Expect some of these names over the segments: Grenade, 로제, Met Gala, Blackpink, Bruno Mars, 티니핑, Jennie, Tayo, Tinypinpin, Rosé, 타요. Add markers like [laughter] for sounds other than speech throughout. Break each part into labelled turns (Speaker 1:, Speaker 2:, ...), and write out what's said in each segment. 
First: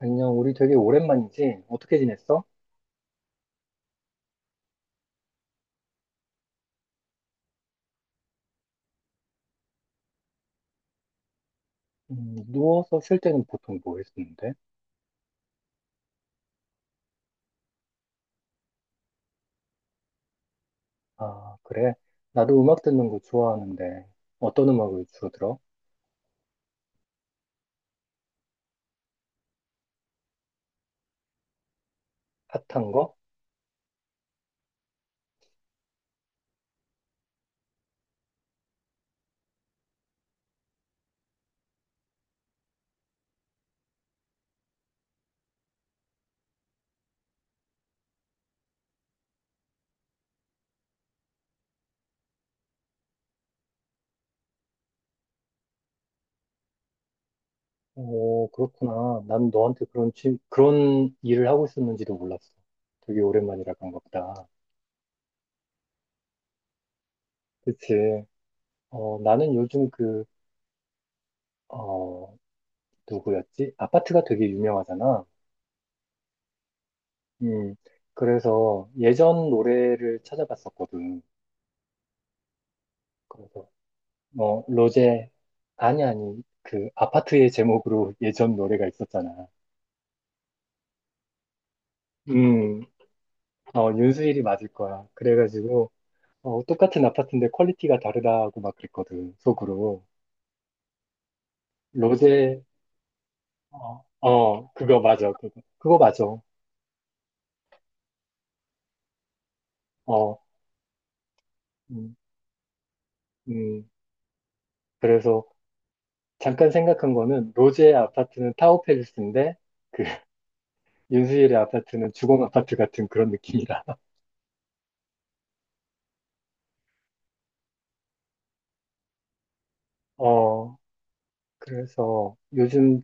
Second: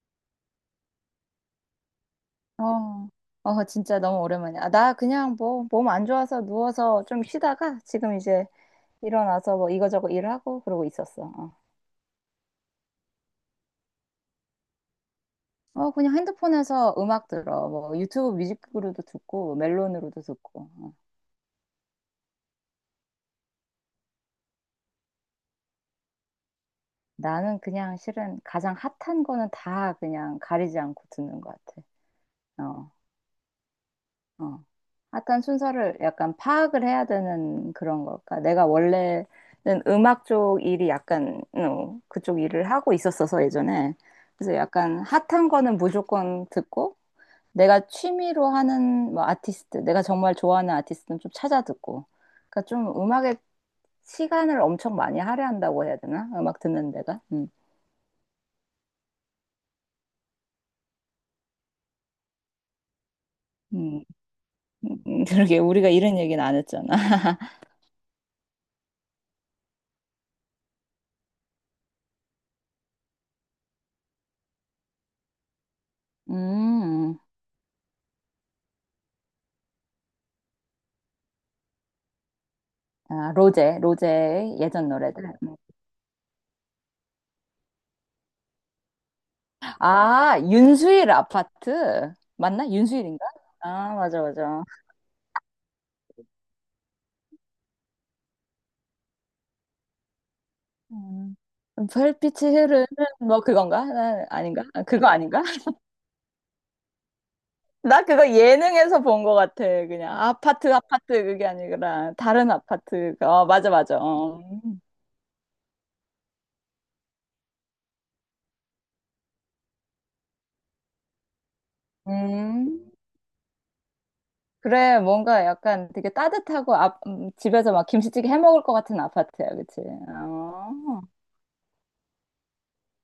Speaker 1: 안녕, 우리 되게 오랜만이지? 어떻게 지냈어?
Speaker 2: 어, 진짜 너무 오랜만이야. 아, 나 그냥 뭐, 몸 안 좋아서 누워서 좀 쉬다가 지금 이제 일어나서 뭐 이거저거 일하고 그러고 있었어. 어.
Speaker 1: 누워서 쉴 때는 보통 뭐 했었는데?
Speaker 2: 그냥 핸드폰에서 음악 들어. 뭐 유튜브 뮤직으로도 듣고, 멜론으로도 듣고. 어.
Speaker 1: 아, 그래? 나도 음악 듣는 거 좋아하는데, 어떤 음악을 주로 들어?
Speaker 2: 나는 그냥 실은 가장 핫한 거는 다 그냥 가리지 않고 듣는 것 같아. 어.
Speaker 1: 핫한 거?
Speaker 2: 어. 한 순서를 약간 파악을 해야 되는 그런 걸까? 내가 원래는 음악 쪽 일이 약간 그쪽 일을 하고 있었어서 예전에. 그래서 약간 핫한 거는 무조건 듣고, 내가 취미로 하는 뭐 아티스트, 내가 정말 좋아하는 아티스트는 좀 찾아 듣고. 그러니까 좀 음악에 시간을 엄청 많이 할애한다고 해야 되나? 음악 듣는 데가. 음.
Speaker 1: 오, 그렇구나. 난 너한테 그런 일을 하고 있었는지도 몰랐어. 되게 오랜만이라고 한가
Speaker 2: 음.
Speaker 1: 보다.
Speaker 2: [laughs] 그러게 우리가 이런 얘기는 안 했잖아. [laughs]
Speaker 1: 그치? 나는 요즘 그, 어, 누구였지? 아파트가 되게 유명하잖아.
Speaker 2: 음.
Speaker 1: 음, 그래서 예전 노래를 찾아봤었거든.
Speaker 2: 아,
Speaker 1: 그래서
Speaker 2: 로제, 로제의
Speaker 1: 뭐
Speaker 2: 예전
Speaker 1: 로제
Speaker 2: 노래들.
Speaker 1: 아니, 아니, 그 아파트의 제목으로 [laughs] 예전 노래가 있었잖아.
Speaker 2: 아, 윤수일 아파트? 맞나?
Speaker 1: 음,
Speaker 2: 윤수일인가? 아, 맞아,
Speaker 1: 윤수일이
Speaker 2: 맞아.
Speaker 1: 맞을 거야. 그래가지고 똑같은 아파트인데 퀄리티가 다르다고 막 그랬거든 속으로.
Speaker 2: 음. 별빛이
Speaker 1: 로제.
Speaker 2: 흐르는 뭐 그건가?
Speaker 1: 어,
Speaker 2: 아닌가?
Speaker 1: 어,
Speaker 2: 아,
Speaker 1: 그거
Speaker 2: 그거
Speaker 1: 맞아.
Speaker 2: 아닌가?
Speaker 1: 그거,
Speaker 2: [laughs]
Speaker 1: 그거 맞아.
Speaker 2: 나 그거 예능에서 본 것 같아. 그냥
Speaker 1: 어,
Speaker 2: 아파트, 아파트 그게 아니라
Speaker 1: 음,
Speaker 2: 다른 아파트. 어, 맞아,
Speaker 1: 음
Speaker 2: 맞아. 어.
Speaker 1: 그래서 잠깐 생각한 거는 로제의 아파트는 타워팰리스인데 그 [laughs] 윤수일의 아파트는 주공 아파트
Speaker 2: 음.
Speaker 1: 같은 그런 느낌이라. [laughs]
Speaker 2: 그래, 뭔가 약간 되게 따뜻하고 아, 집에서 막 김치찌개 해 먹을 것 같은 아파트야, 그치?
Speaker 1: 어
Speaker 2: 어,
Speaker 1: 그래서 요즘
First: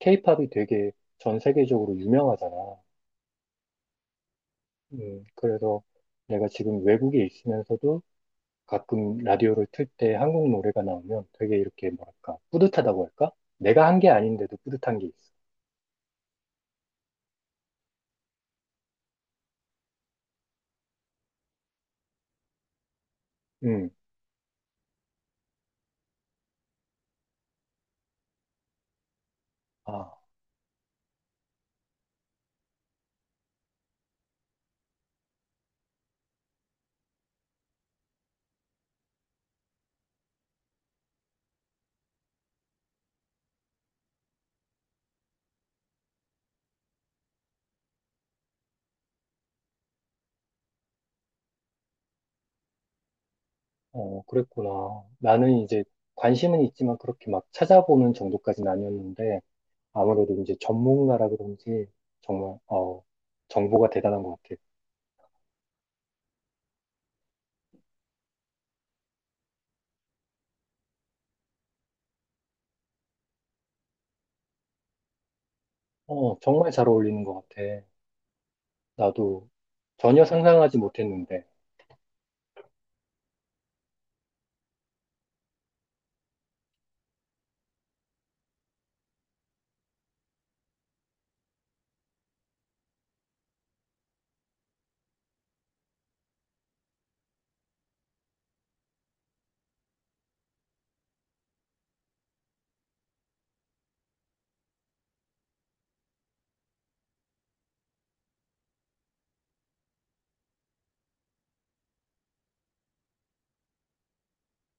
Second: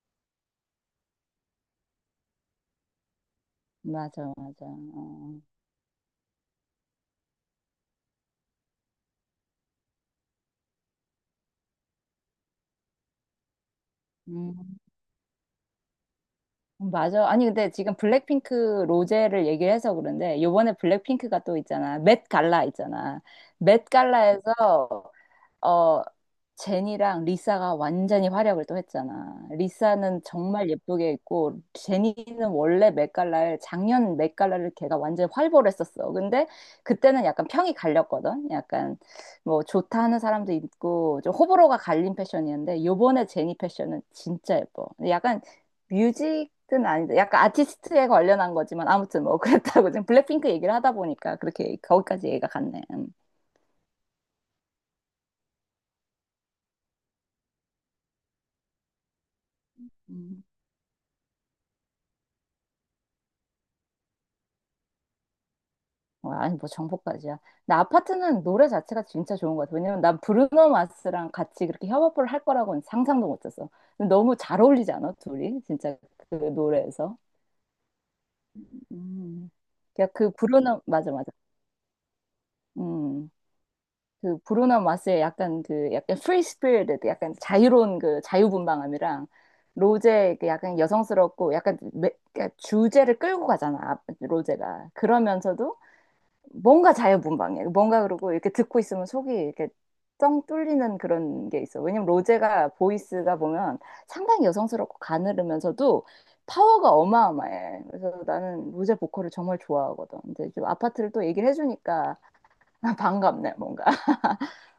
Speaker 1: 케이팝이 되게 전 세계적으로 유명하잖아.
Speaker 2: 맞아, 맞아. 어.
Speaker 1: 그래서 내가 지금 외국에 있으면서도 가끔 라디오를 틀 때 한국 노래가 나오면 되게 이렇게 뭐랄까, 뿌듯하다고 할까? 내가 한 게 아닌데도
Speaker 2: 음.
Speaker 1: 뿌듯한 게 있어.
Speaker 2: 맞아. 아니, 근데 지금 블랙핑크 로제를 얘기를 해서 그런데, 요번에 블랙핑크가 또 있잖아. 맷 갈라 있잖아. 맷
Speaker 1: 음,
Speaker 2: 갈라에서, 어, 제니랑 리사가 완전히 활약을 또 했잖아.
Speaker 1: 아,
Speaker 2: 리사는 정말 예쁘게 입고, 제니는 원래 맷 갈라를, 작년 맷 갈라를 걔가 완전히 활보했었어. 근데 그때는 약간 평이 갈렸거든. 약간 뭐 좋다 하는 사람도 있고, 좀 호불호가 갈린 패션이었는데, 요번에 제니 패션은 진짜 예뻐. 약간 뮤직은 아닌데 약간 아티스트에 관련한 거지만 아무튼 뭐 [laughs] 그랬다고. 지금 블랙핑크 얘기를 하다 보니까 그렇게 거기까지 얘기가 갔네. 음.
Speaker 1: 어, 그랬구나. 나는 이제 관심은 있지만 그렇게 막 찾아보는 정도까지는 아니었는데 아무래도
Speaker 2: 음.
Speaker 1: 이제 전문가라 그런지 정말, 정보가 대단한 것 같아.
Speaker 2: 와, 아니 뭐 정보까지야. 나 아파트는 노래 자체가 진짜 좋은 것 같아. 왜냐면 난 브루노 마스랑 같이 그렇게 협업을 할 거라고는 상상도 못했어. 근데 너무 잘 어울리지 않아? 둘이 진짜 그
Speaker 1: 어, 정말 잘
Speaker 2: 노래에서.
Speaker 1: 어울리는 것 같아. 나도
Speaker 2: 음. 그냥
Speaker 1: 전혀
Speaker 2: 그
Speaker 1: 상상하지
Speaker 2: 브루노, 맞아, 맞아.
Speaker 1: 못했는데.
Speaker 2: 음. 그 브루노 마스의 약간 그 약간 프리 스피릿, 약간 자유로운 그 자유분방함이랑 로제의 그 약간 여성스럽고 그러니까 주제를 끌고 가잖아 로제가. 그러면서도 뭔가 자유분방해. 뭔가 그러고 이렇게 듣고 있으면 속이 이렇게 뻥 뚫리는 그런 게 있어. 왜냐면 로제가 보이스가 보면 상당히 여성스럽고 가늘으면서도 파워가 어마어마해. 그래서 나는 로제 보컬을 정말 좋아하거든. 근데 좀 아파트를 또 얘기를 해주니까 [laughs] 반갑네 뭔가.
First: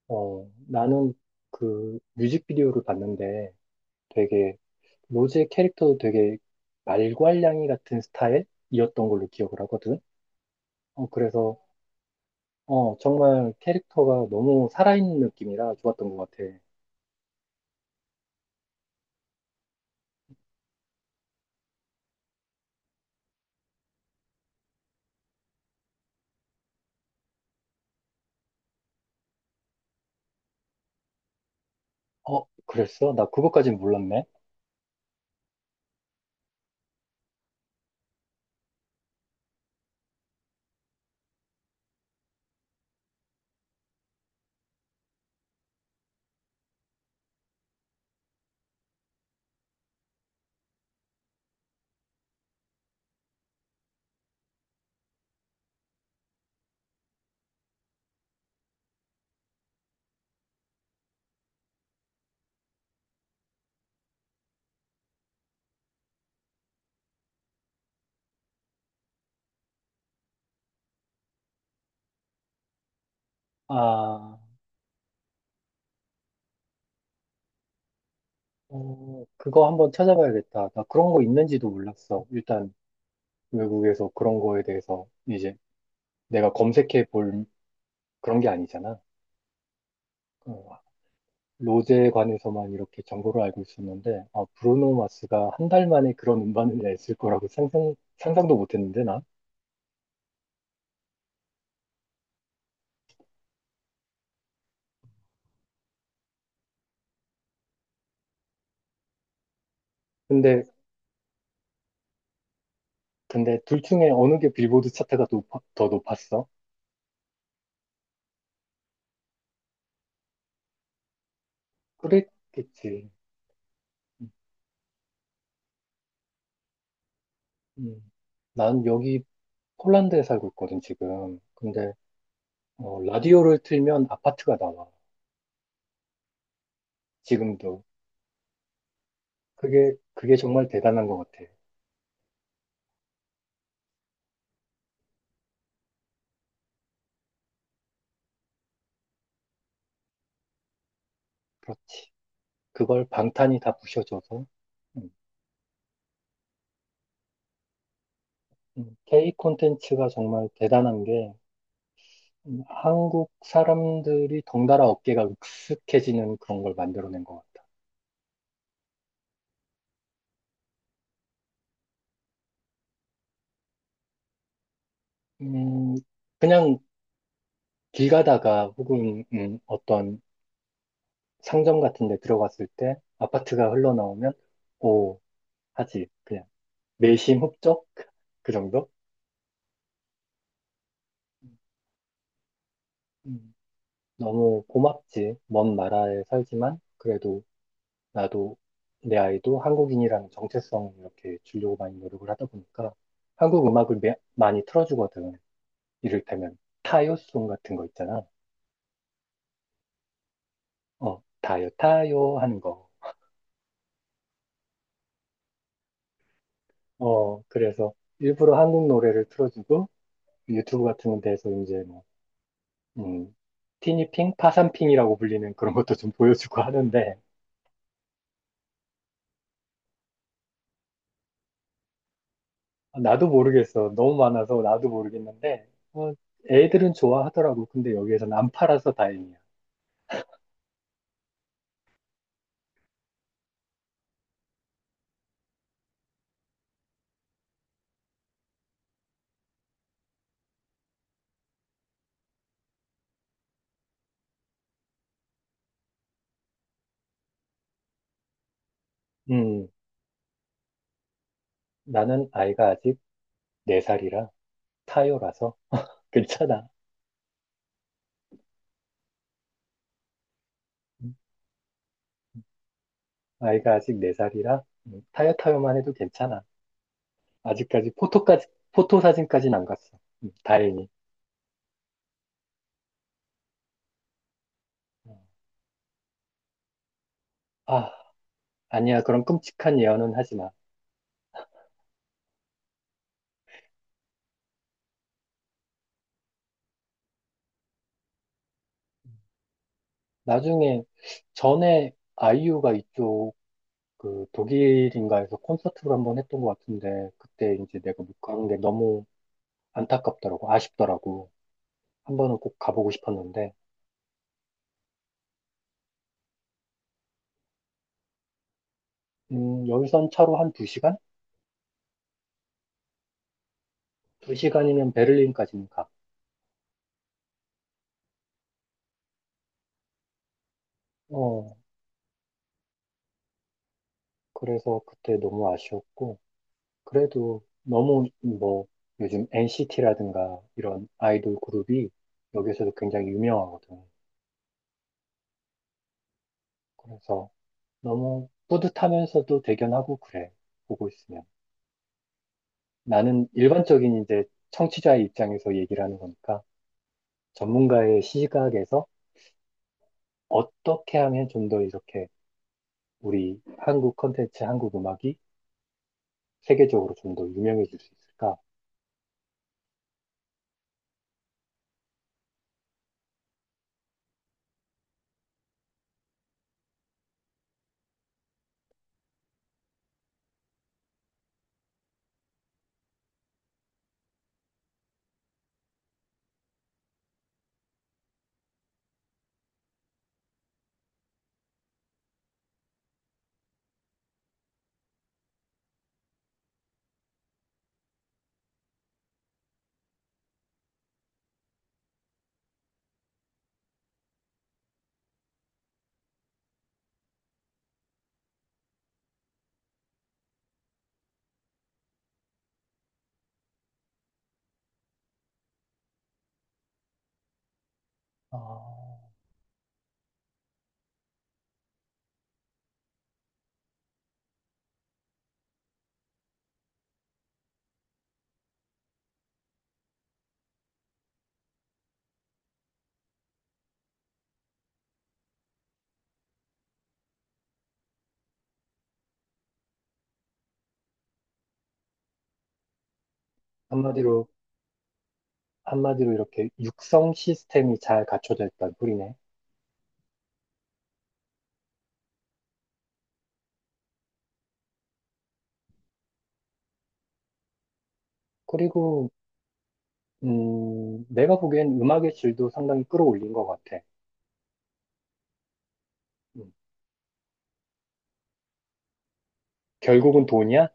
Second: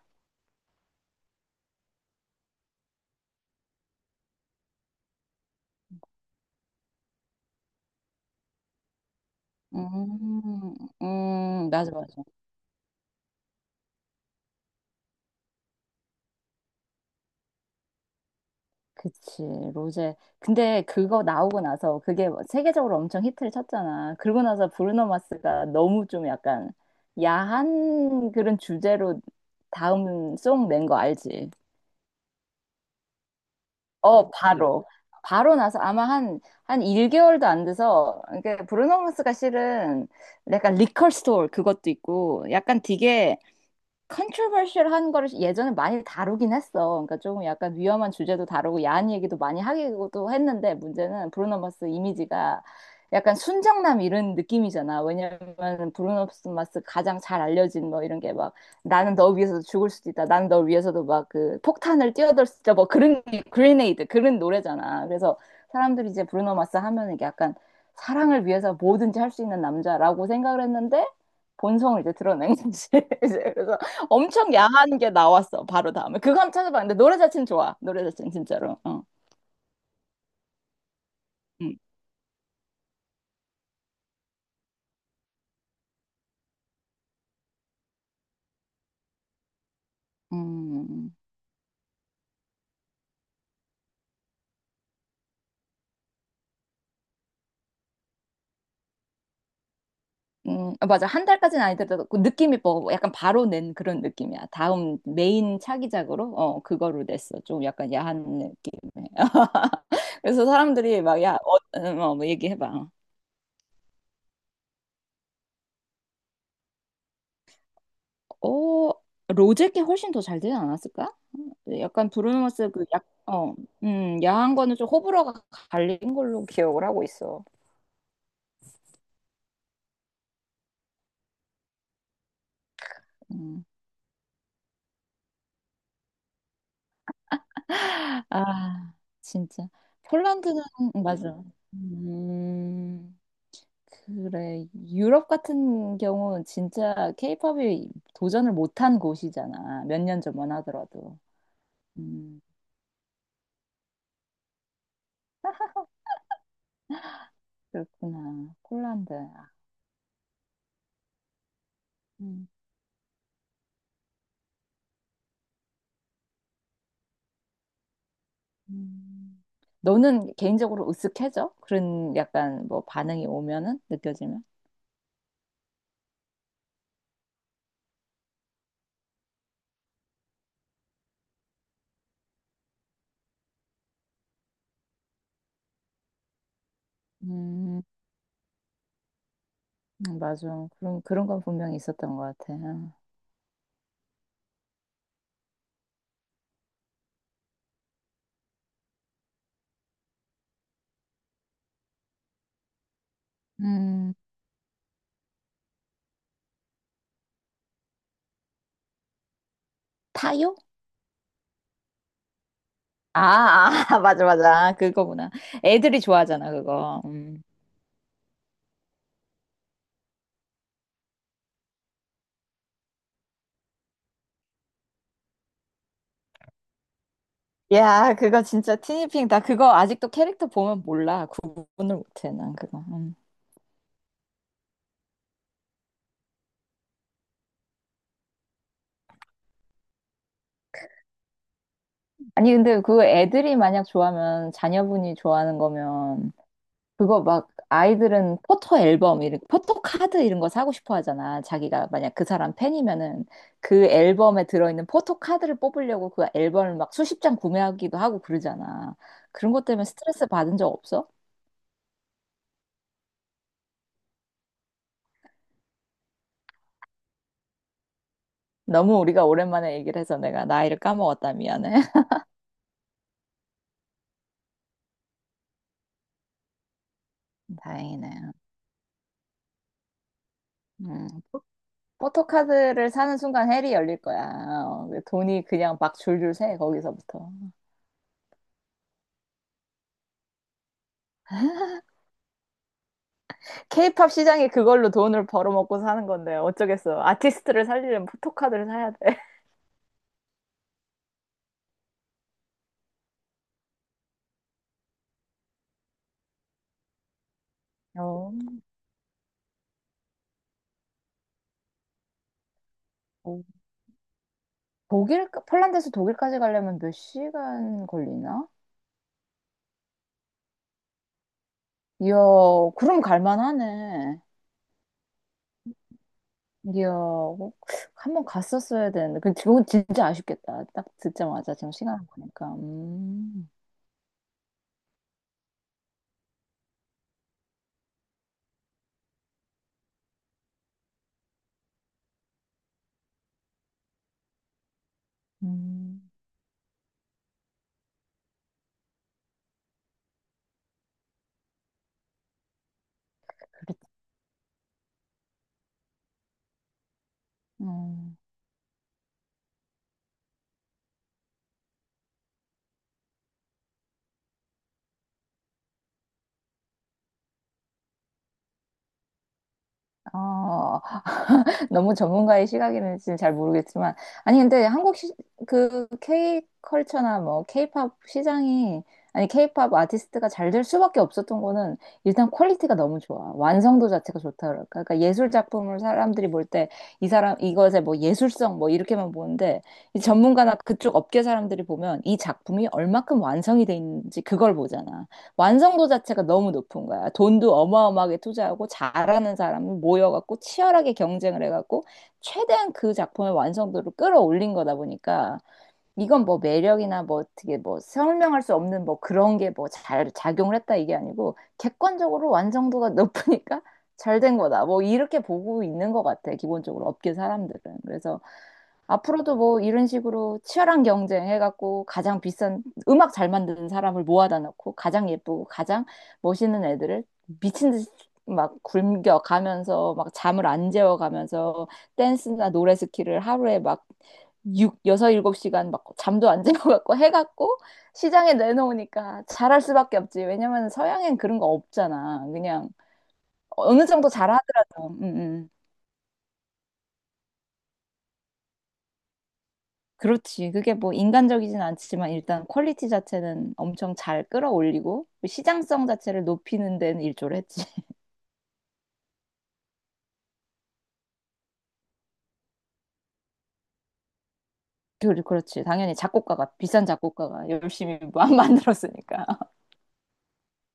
Speaker 1: 어, 나는 그 뮤직비디오를 봤는데 되게 로즈의 캐릭터도 되게 말괄량이 같은 스타일이었던 걸로 기억을 하거든.
Speaker 2: 음.
Speaker 1: 어, 그래서
Speaker 2: 맞아, 맞아.
Speaker 1: 어, 정말 캐릭터가 너무 살아있는 느낌이라 좋았던 것 같아.
Speaker 2: 그치, 로제. 근데 그거 나오고 나서 그게 뭐 세계적으로 엄청 히트를 쳤잖아. 그러고 나서 브루노 마스가 너무 좀 약간 야한 그런 주제로 다음 송 낸 거 알지?
Speaker 1: 어, 그랬어? 나 그거까진 몰랐네.
Speaker 2: 어, 바로. 바로 나서 아마 한 1개월도 안 돼서. 그러니까 브루노 마스가 실은 약간 리컬 스토어 그것도 있고, 약간 되게 컨트로버셜한 거를 예전에 많이 다루긴 했어. 그러니까 조금 약간 위험한 주제도 다루고 야한 얘기도 많이 하기도 했는데, 문제는 브루노 마스 이미지가 약간 순정남 이런 느낌이잖아. 왜냐면 브루노 마스 가장 잘 알려진 뭐 이런 게 막 나는 너 위해서도 죽을 수도 있다, 나는 너 위해서도 막 그 폭탄을 뛰어들 수 있다, 뭐 그런 그레네이드 그런 노래잖아. 그래서 사람들이 이제 브루노 마스 하면은 이게 약간 사랑을 위해서 뭐든지 할 수 있는 남자라고 생각을 했는데 본성을 이제 드러낸 거지. [laughs] 이제 그래서
Speaker 1: 아,
Speaker 2: 엄청 야한 게 나왔어. 바로 다음에. 그거 한번 찾아봤는데 노래 자체는 좋아. 노래 자체는 진짜로. 어.
Speaker 1: 어, 그거 한번 찾아봐야겠다. 나 그런 거 있는지도
Speaker 2: 음.
Speaker 1: 몰랐어. 일단 외국에서 그런 거에 대해서 이제 내가 검색해 볼 그런 게 아니잖아. 어,
Speaker 2: 음.
Speaker 1: 로제에 관해서만 이렇게 정보를 알고 있었는데, 아, 브루노 마스가 1달 만에 그런 음반을 냈을 거라고 상상도 못 했는데, 나.
Speaker 2: 음. 아, 맞아. 한 달까지는 아니더라도 그 느낌이 뭐 약간 바로 낸 그런 느낌이야. 다음 메인 차기작으로 어 그거로 냈어. 좀 약간 야한 느낌에. [laughs] 그래서
Speaker 1: 근데,
Speaker 2: 사람들이 막 야, 어, 어, 뭐 얘기해봐.
Speaker 1: 근데 둘 중에 어느 게 빌보드 차트가 더 높았어?
Speaker 2: 어, 로제께 훨씬 더 잘 되지 않았을까? 약간 브루노 마스 그 약,
Speaker 1: 그랬겠지.
Speaker 2: 어,
Speaker 1: 음.
Speaker 2: 야한 거는 좀 호불호가 갈린 걸로 기억을 하고 있어.
Speaker 1: 음. 난 여기 폴란드에 살고 있거든, 지금. 근데, 라디오를
Speaker 2: 음.
Speaker 1: 틀면 아파트가 나와. 지금도.
Speaker 2: 아, 진짜.
Speaker 1: 그게
Speaker 2: 폴란드는,
Speaker 1: 정말 대단한 것
Speaker 2: 맞아.
Speaker 1: 같아.
Speaker 2: 음, 그래. 유럽 같은 경우는 진짜 케이팝이 도전을 못한 곳이잖아. 몇 년 전만 하더라도.
Speaker 1: 그렇지.
Speaker 2: 음,
Speaker 1: 그걸 방탄이 다 부셔줘서. 음,
Speaker 2: 그렇구나. 폴란드.
Speaker 1: K
Speaker 2: 아,
Speaker 1: 콘텐츠가 정말 대단한 게,
Speaker 2: 음,
Speaker 1: 한국 사람들이 덩달아 어깨가 익숙해지는 그런 걸 만들어낸 것 같다.
Speaker 2: 음. 너는 개인적으로 으쓱해져? 그런 약간 뭐 반응이 오면은 느껴지면?
Speaker 1: 음, 그냥 길 가다가 혹은 어떤 상점 같은 데 들어갔을 때 아파트가 흘러나오면 오 하지. 그냥 내심
Speaker 2: 음,
Speaker 1: 흡족? 그 정도?
Speaker 2: 맞아. 그런, 그런 건 분명히 있었던 것 같아.
Speaker 1: 음, 너무 고맙지. 먼 나라에 살지만 그래도 나도 내 아이도 한국인이라는 정체성을 이렇게 주려고 많이 노력을 하다 보니까 한국 음악을
Speaker 2: 음.
Speaker 1: 많이 틀어주거든. 이를테면 타요송 같은 거 있잖아.
Speaker 2: 타요?
Speaker 1: 어, 타요, 타요 하는 거.
Speaker 2: 아, 아, [laughs] 맞아, 맞아. 그거구나. 애들이 좋아하잖아, 그거.
Speaker 1: 어,
Speaker 2: 음.
Speaker 1: 그래서 일부러 한국 노래를 틀어주고 유튜브 같은 데서 이제 뭐, 음, 티니핑, 파산핑이라고 불리는 그런 것도 좀 보여주고 하는데
Speaker 2: 야, 그거 진짜 티니핑. 나 그거 아직도 캐릭터 보면 몰라. 구분을 못해, 난 그거. 음.
Speaker 1: 나도 모르겠어. 너무 많아서 나도 모르겠는데 어, 애들은 좋아하더라고. 근데 여기에서는 안 팔아서 다행이야.
Speaker 2: 아니, 근데 그 애들이 만약 좋아하면, 자녀분이 좋아하는 거면, 그거 막, 아이들은 포토 앨범, 이런, 포토 카드 이런 거 사고 싶어 하잖아. 자기가 만약 그 사람 팬이면은, 그 앨범에 들어있는 포토 카드를 뽑으려고 그 앨범을 막 수십 장 구매하기도 하고 그러잖아. 그런 것
Speaker 1: 음,
Speaker 2: 때문에 스트레스 받은 적 없어?
Speaker 1: 나는 아이가 아직 4살이라 타요라서 [laughs] 괜찮아.
Speaker 2: 너무 우리가 오랜만에 얘기를 해서 내가 나이를
Speaker 1: 음,
Speaker 2: 까먹었다. 미안해. [laughs]
Speaker 1: 아이가 아직 4살이라 타요 타요만 해도 괜찮아. 아직까지
Speaker 2: 다행이네.
Speaker 1: 포토 사진까지는 안 갔어. 다행히.
Speaker 2: 음. 포토카드를 사는 순간 헬이 열릴 거야. 어,
Speaker 1: 어.
Speaker 2: 돈이 그냥 막 줄줄 새, 거기서부터.
Speaker 1: 아, 아니야. 그런 끔찍한 예언은 하지 마.
Speaker 2: 케이팝 시장이 그걸로 돈을 벌어먹고 사는 건데, 어쩌겠어. 아티스트를 살리려면 포토카드를 사야 돼. [laughs]
Speaker 1: 나중에, 전에 아이유가 이쪽, 그, 독일인가에서 콘서트를 한번 했던 것 같은데, 그때 이제 내가 못
Speaker 2: 어.
Speaker 1: 간 게 너무 안타깝더라고. 아쉽더라고. 한 번은 꼭 가보고
Speaker 2: 어.
Speaker 1: 싶었는데,
Speaker 2: 독일, 폴란드에서 독일까지 가려면 몇 시간 걸리나?
Speaker 1: 열선 차로 한
Speaker 2: 이야, 그럼 갈만하네.
Speaker 1: 두시간두시간이면 베를린까지는 가.
Speaker 2: 이야, 꼭 한번 갔었어야 되는데. 그, 그건 진짜 아쉽겠다. 딱
Speaker 1: 어,
Speaker 2: 듣자마자 지금 시간 보니까. 음.
Speaker 1: 그래서 그때 너무 아쉬웠고, 그래도 너무 뭐 요즘 NCT라든가 이런 아이돌 그룹이 여기서도 굉장히 유명하거든.
Speaker 2: 음,
Speaker 1: 그래서 너무 뿌듯하면서도 대견하고 그래. 보고 있으면. 나는
Speaker 2: 그랬,
Speaker 1: 일반적인 이제 청취자의 입장에서 얘기를 하는 거니까 전문가의
Speaker 2: 음.
Speaker 1: 시각에서 어떻게 하면 좀 더 이렇게 우리 한국 콘텐츠, 한국 음악이 세계적으로 좀 더 유명해질 수 있을까?
Speaker 2: 어, [laughs] 너무 전문가의 시각에는 지금 잘 모르겠지만, 아니, 근데 한국 시, 그 K 컬처나 뭐 K팝 시장이, 아니, K팝 아티스트가 잘 될 수밖에 없었던 거는 일단 퀄리티가 너무 좋아. 완성도 자체가 좋다. 그럴까? 그러니까 예술 작품을 사람들이 볼 때 이 사람, 이것의 뭐 예술성 뭐 이렇게만 보는데, 이 전문가나 그쪽 업계 사람들이 보면 이 작품이 얼마큼 완성이 돼 있는지 그걸 보잖아. 완성도 자체가 너무 높은 거야. 돈도 어마어마하게 투자하고 잘하는 사람을 모여갖고 치열하게 경쟁을 해갖고 최대한 그 작품의 완성도를 끌어올린 거다 보니까 이건 뭐 매력이나 뭐 어떻게 뭐 설명할 수 없는 뭐 그런 게 뭐 잘 작용을 했다 이게 아니고 객관적으로 완성도가 [laughs] 높으니까 잘 된 거다. 뭐 이렇게 보고 있는 것 같아. 기본적으로 업계 사람들은. 그래서
Speaker 1: 어,
Speaker 2: 앞으로도 뭐 이런 식으로 치열한 경쟁 해갖고 가장 비싼 음악 잘 만드는 사람을 모아다 놓고 가장 예쁘고 가장 멋있는 애들을 미친 듯이 막 굶겨가면서 막 잠을 안 재워가면서 댄스나 노래 스킬을 하루에 막 육 여섯 일곱 시간막 잠도 안 [laughs] 자고 갖고 해갖고 시장에 내놓으니까 잘할 수밖에 없지. 왜냐면 서양엔 그런 거 없잖아. 그냥 어느 정도
Speaker 1: 한마디로,
Speaker 2: 잘하더라도.
Speaker 1: 한마디로 이렇게 육성 시스템이 잘 갖춰져 있다는 소리네.
Speaker 2: 그렇지. 그게 뭐 인간적이진 않지만 일단 퀄리티 자체는 엄청 잘 끌어올리고 시장성 자체를 높이는 데는 일조를 했지. [laughs]
Speaker 1: 그리고, 내가 보기엔 음악의 질도 상당히 끌어올린 것 같아.
Speaker 2: 그렇지. 당연히
Speaker 1: 음,
Speaker 2: 작곡가가 비싼 작곡가가 열심히 만들었으니까.
Speaker 1: 결국은 돈이야?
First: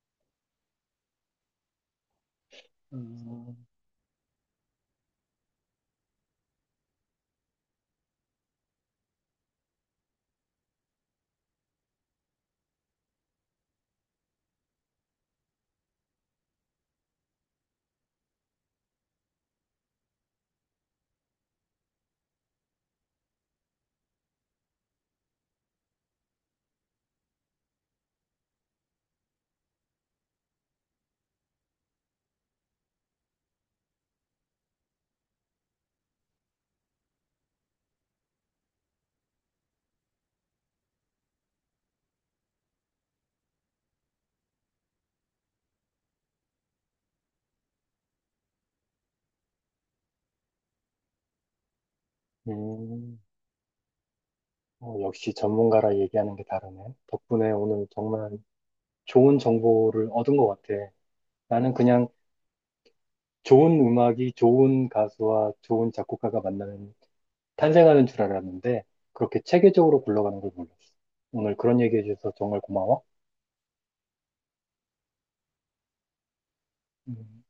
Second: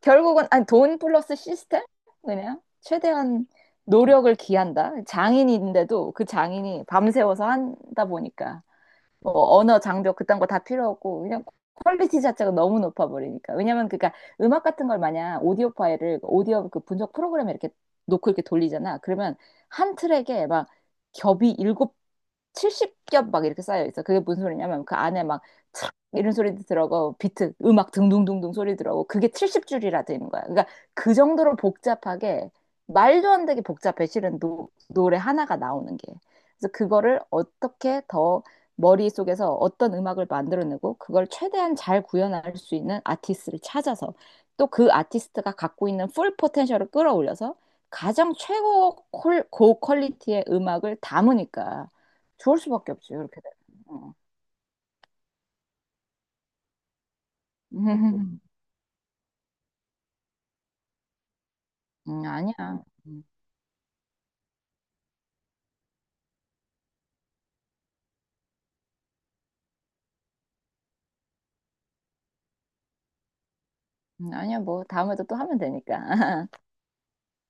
Speaker 2: 결국은 아니 돈 플러스 시스템, 그냥 최대한
Speaker 1: 음,
Speaker 2: 노력을 기한다. 장인인데도 그 장인이 밤새워서 한다 보니까 뭐 언어 장벽 그딴 거 다 필요 없고 그냥 퀄리티 자체가 너무 높아 버리니까. 왜냐면 그니까 음악 같은 걸 마냥 오디오 파일을 오디오 그 분석 프로그램에 이렇게 놓고 이렇게 돌리잖아. 그러면 한 트랙에 막 겹이 일곱 70겹 막 이렇게 쌓여 있어. 그게 무슨 소리냐면 그 안에 막 촥 이런 소리도 들어가고 비트 음악 둥둥둥둥 소리 들어가고 그게 70줄이라 되는 거야. 그러니까 그 정도로 복잡하게 말도 안 되게 복잡해 실은 노래 하나가 나오는 게. 그래서 그거를 어떻게 더 머릿속에서 어떤 음악을 만들어내고 그걸 최대한 잘 구현할 수 있는 아티스트를 찾아서 또 그 아티스트가 갖고 있는 풀 포텐셜을 끌어올려서 가장 최고 고 퀄리티의 음악을 담으니까 좋을 수밖에 없지,
Speaker 1: 음,
Speaker 2: 그렇게 되면. 어.
Speaker 1: 어, 역시 전문가라 얘기하는 게 다르네. 덕분에 오늘 정말
Speaker 2: [laughs]
Speaker 1: 좋은 정보를 얻은 것 같아. 나는 그냥
Speaker 2: 아니야. 음.
Speaker 1: 좋은 음악이 좋은 가수와 좋은 작곡가가 탄생하는 줄 알았는데, 그렇게 체계적으로 굴러가는 걸 몰랐어. 오늘 그런 얘기해 주셔서 정말 고마워.
Speaker 2: 아니야, 뭐, 다음에도 또 하면 되니까. [laughs]
Speaker 1: 음.